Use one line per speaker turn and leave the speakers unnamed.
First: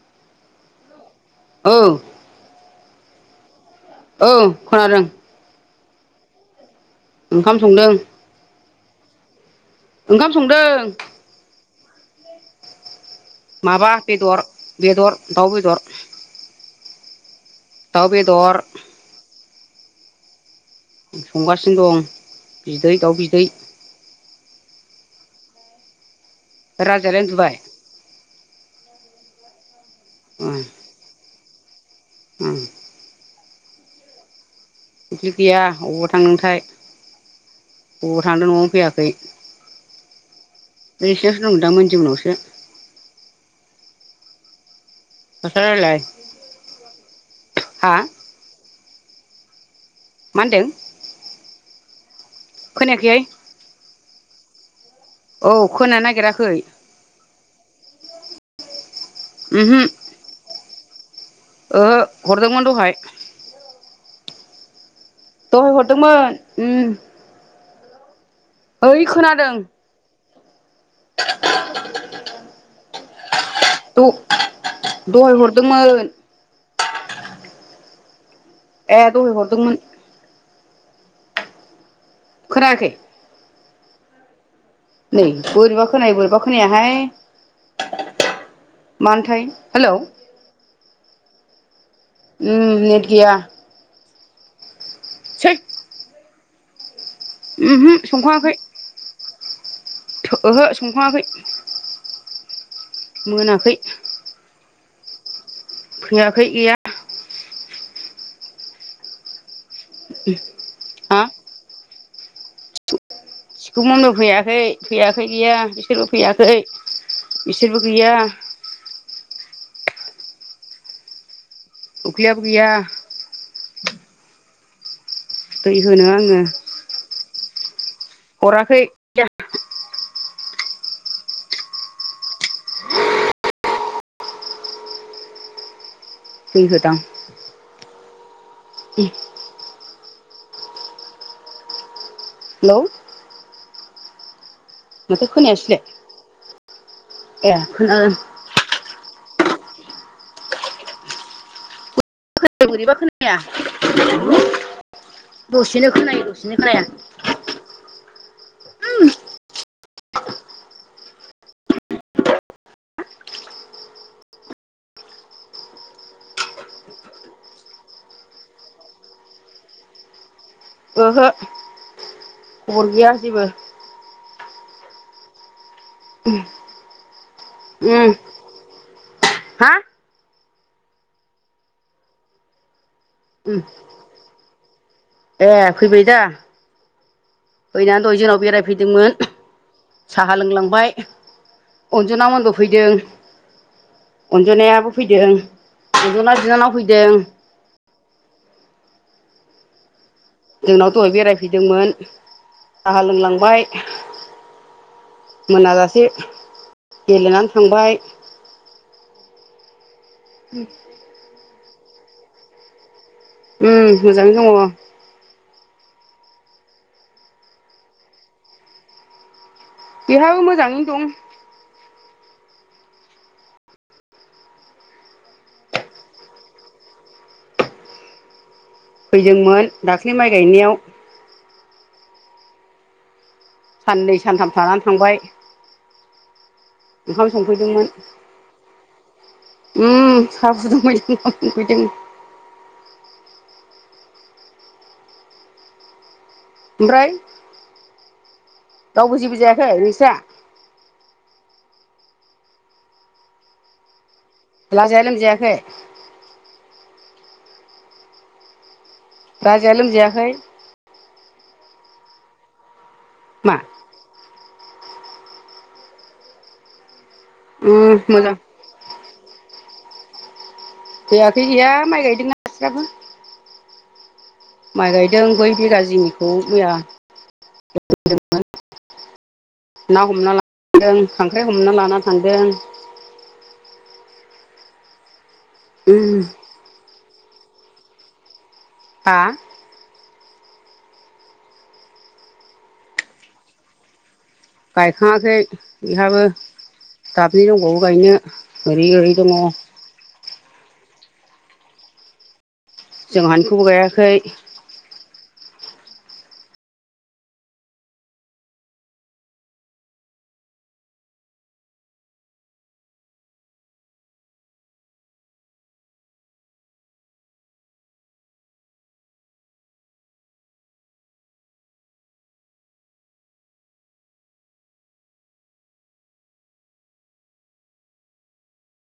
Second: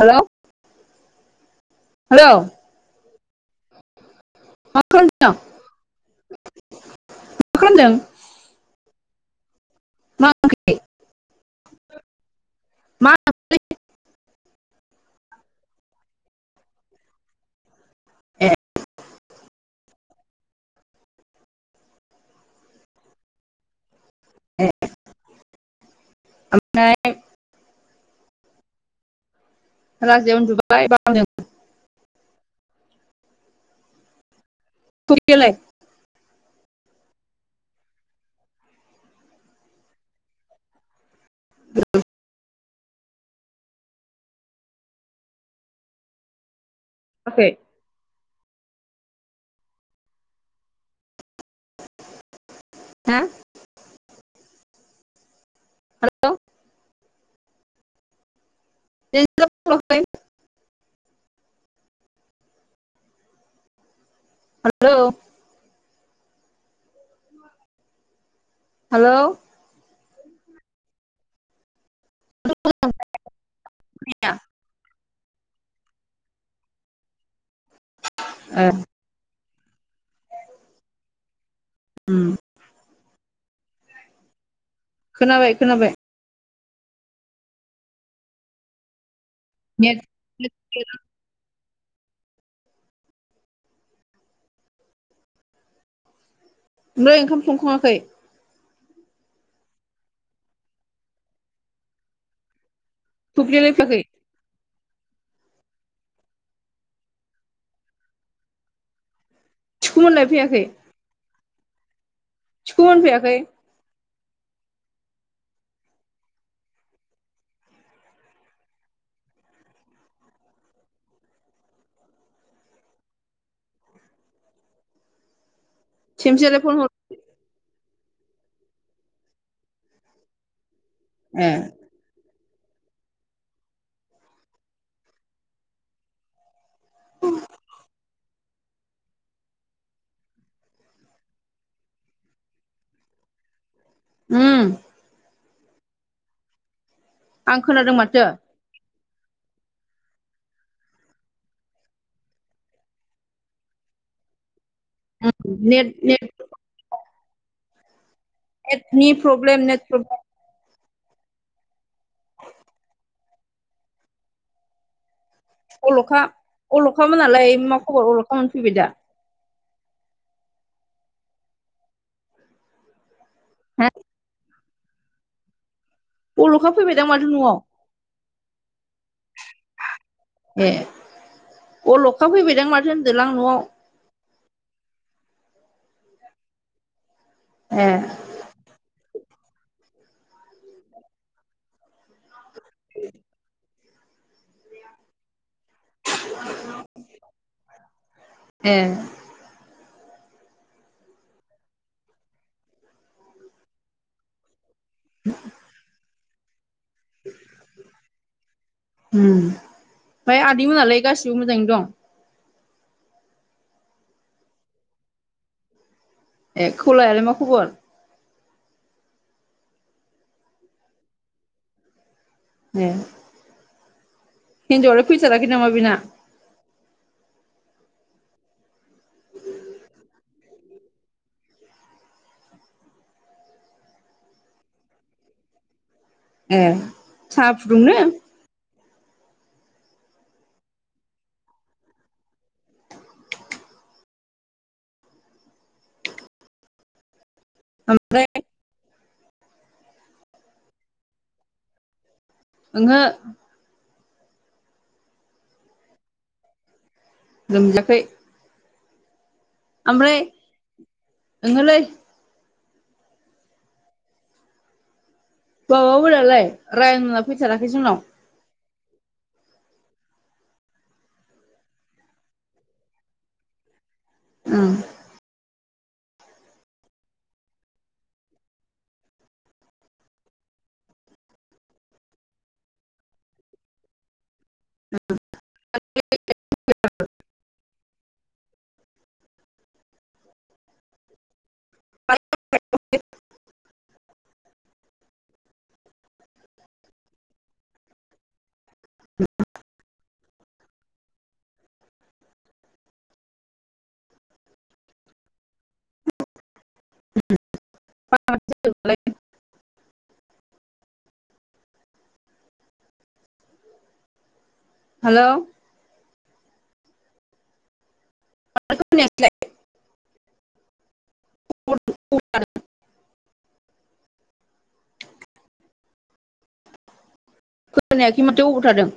हेल'
औ
हेल'
औ खोनादों
[unintelligible]
ओंखाम
मा
संदों
खालामदों
ओंखाम संदों
[unintelligible]
माबा बेदर बेदर दाउ बेदर दाउ
ए
बेदर संगासिनो दं बिदै दाउ बिदै
ए ओमफ्राय
राजालायानो जाय
राज जेथालाय ब
ओ बिदि्रि
थफियालाय
गैया बबावबा थांदोंथाय बबावबा थांदों न'आवनो फैयाखै। बे एसेयावसो दं दाम मोन दि उनावसो मसारालाय
फ्राय
हा मा होनदों?
हा
खोनायाखैहाय औ खोनानो
हेलौ
नागिराखै।
[unintelligible]
ओ हरदोंमोन दहाय
हेल'
दहाय हरदोंमोन उम ओइ
हेलौ
खोनादों। [unintelligible]
ए
दहाय हरदोंमोन
ओ
ए दहाय हरदोंमोन।
उम
खोनायाखै नै
खोनाबाय
बोरैबा
खोनाबाय
खोनाय बोरैबा खोनायाहाय मानोथाय हेलौ
[unintelligible]
उम नेट गया से
ओंखाम संखाङाखै
संख'वाखै ओहो संखा'ङाखै
थुफ्लियालाय
मोनाखै
फैयाखै
फैयाखै गैया
सुखुम मोनलायफैयाखै
हा
सिखखौ मोनफैयाखै
सिखौ मावनो फैयाखै फैयाखै गैया बिसोरबो फैयाखै बिसोरबो गैया। उखलियााब गैया दै होनो आङो
थेमसियालाय फन हर
हराखै दै
[unintelligible]
दै गोदां [inaudible] हेल'
हम
माथो खोनायासै
आं खोनादों माथो
खोनाया बोरैबा खोनाया
उम
दसेनो
नेट नेट
खोनायो दसेनो खोनाया।
ने प्रब्लेम ने प्रब अल'खा अल'खामोनालाय मा खबर अल'खामोन फैबाय दा।
ओहो अर गैया जेबो
हा बर'खा फैबाय दां माथो न'आव?
उम हा
ए अल'खा फैबायदां माथो होनदोलांं
उम
न'आव
ए फैबाय दा
ए
फैनानै दह जोंनाव बेरायबायबाय फैदोंमोन साहा लोंलांबाय अनजना मोनबो फैदों अनजनायाबो फैदों अनजनाय बिनानाव फैदों
ए
जोंनाव दहाय बेरायफैदोंमोन साहा लोंलांबाय मोनाजासे गेलेनानै थांबाय
उम फाय आदैमोनालाय गासिबो मोजाङैनो दं?
उम मोजाङै दङ'।
ए खौलायालाय मा खबर?
बेहाबो मोजाङैनो दं।
ए। हिन्जावलाय फैथाराखै नामा बेना?
फैदोंमोन दाख्लि माइ गायनायाव। साननै सानथाम थानानै थांबाय।
ए
ओंखाम
साहा
संफैदोंमोन।
फुदुंनो
उम साहा फुदुंफैदों, ओंखाम संफैदों। ओमफ्राय
ओमफ्राय
रावबो जेबो जायाखै निंस्रा?
ओंहो।
लाजाया लोमजायाखै?
लोमजाखै।
राजाया लोमजायाखै?
ओंहोलै।
मा?
माबामोनालाय रायना फैथाराखै
उम
जोंनाव?
मोजां फैयाखै गैया माइ गायदों बिस्राबो।
उम
माइ गायदों बै बिघाजिंनिखौ मैया। ना हमना लांदों खांख्राइ हमना लाना थांदों। उम
[inaudible]
हा?
[inaudible]
गायखाङाखै बिहाबो दाबनि दंबावो गायनो ओरै ओरै दङ'। जोंहानिखौबो गायाखै।
[inaudible] हेल'। खोनायासैलाय [inaudible] खोनायाखै माथो अबाव थादों?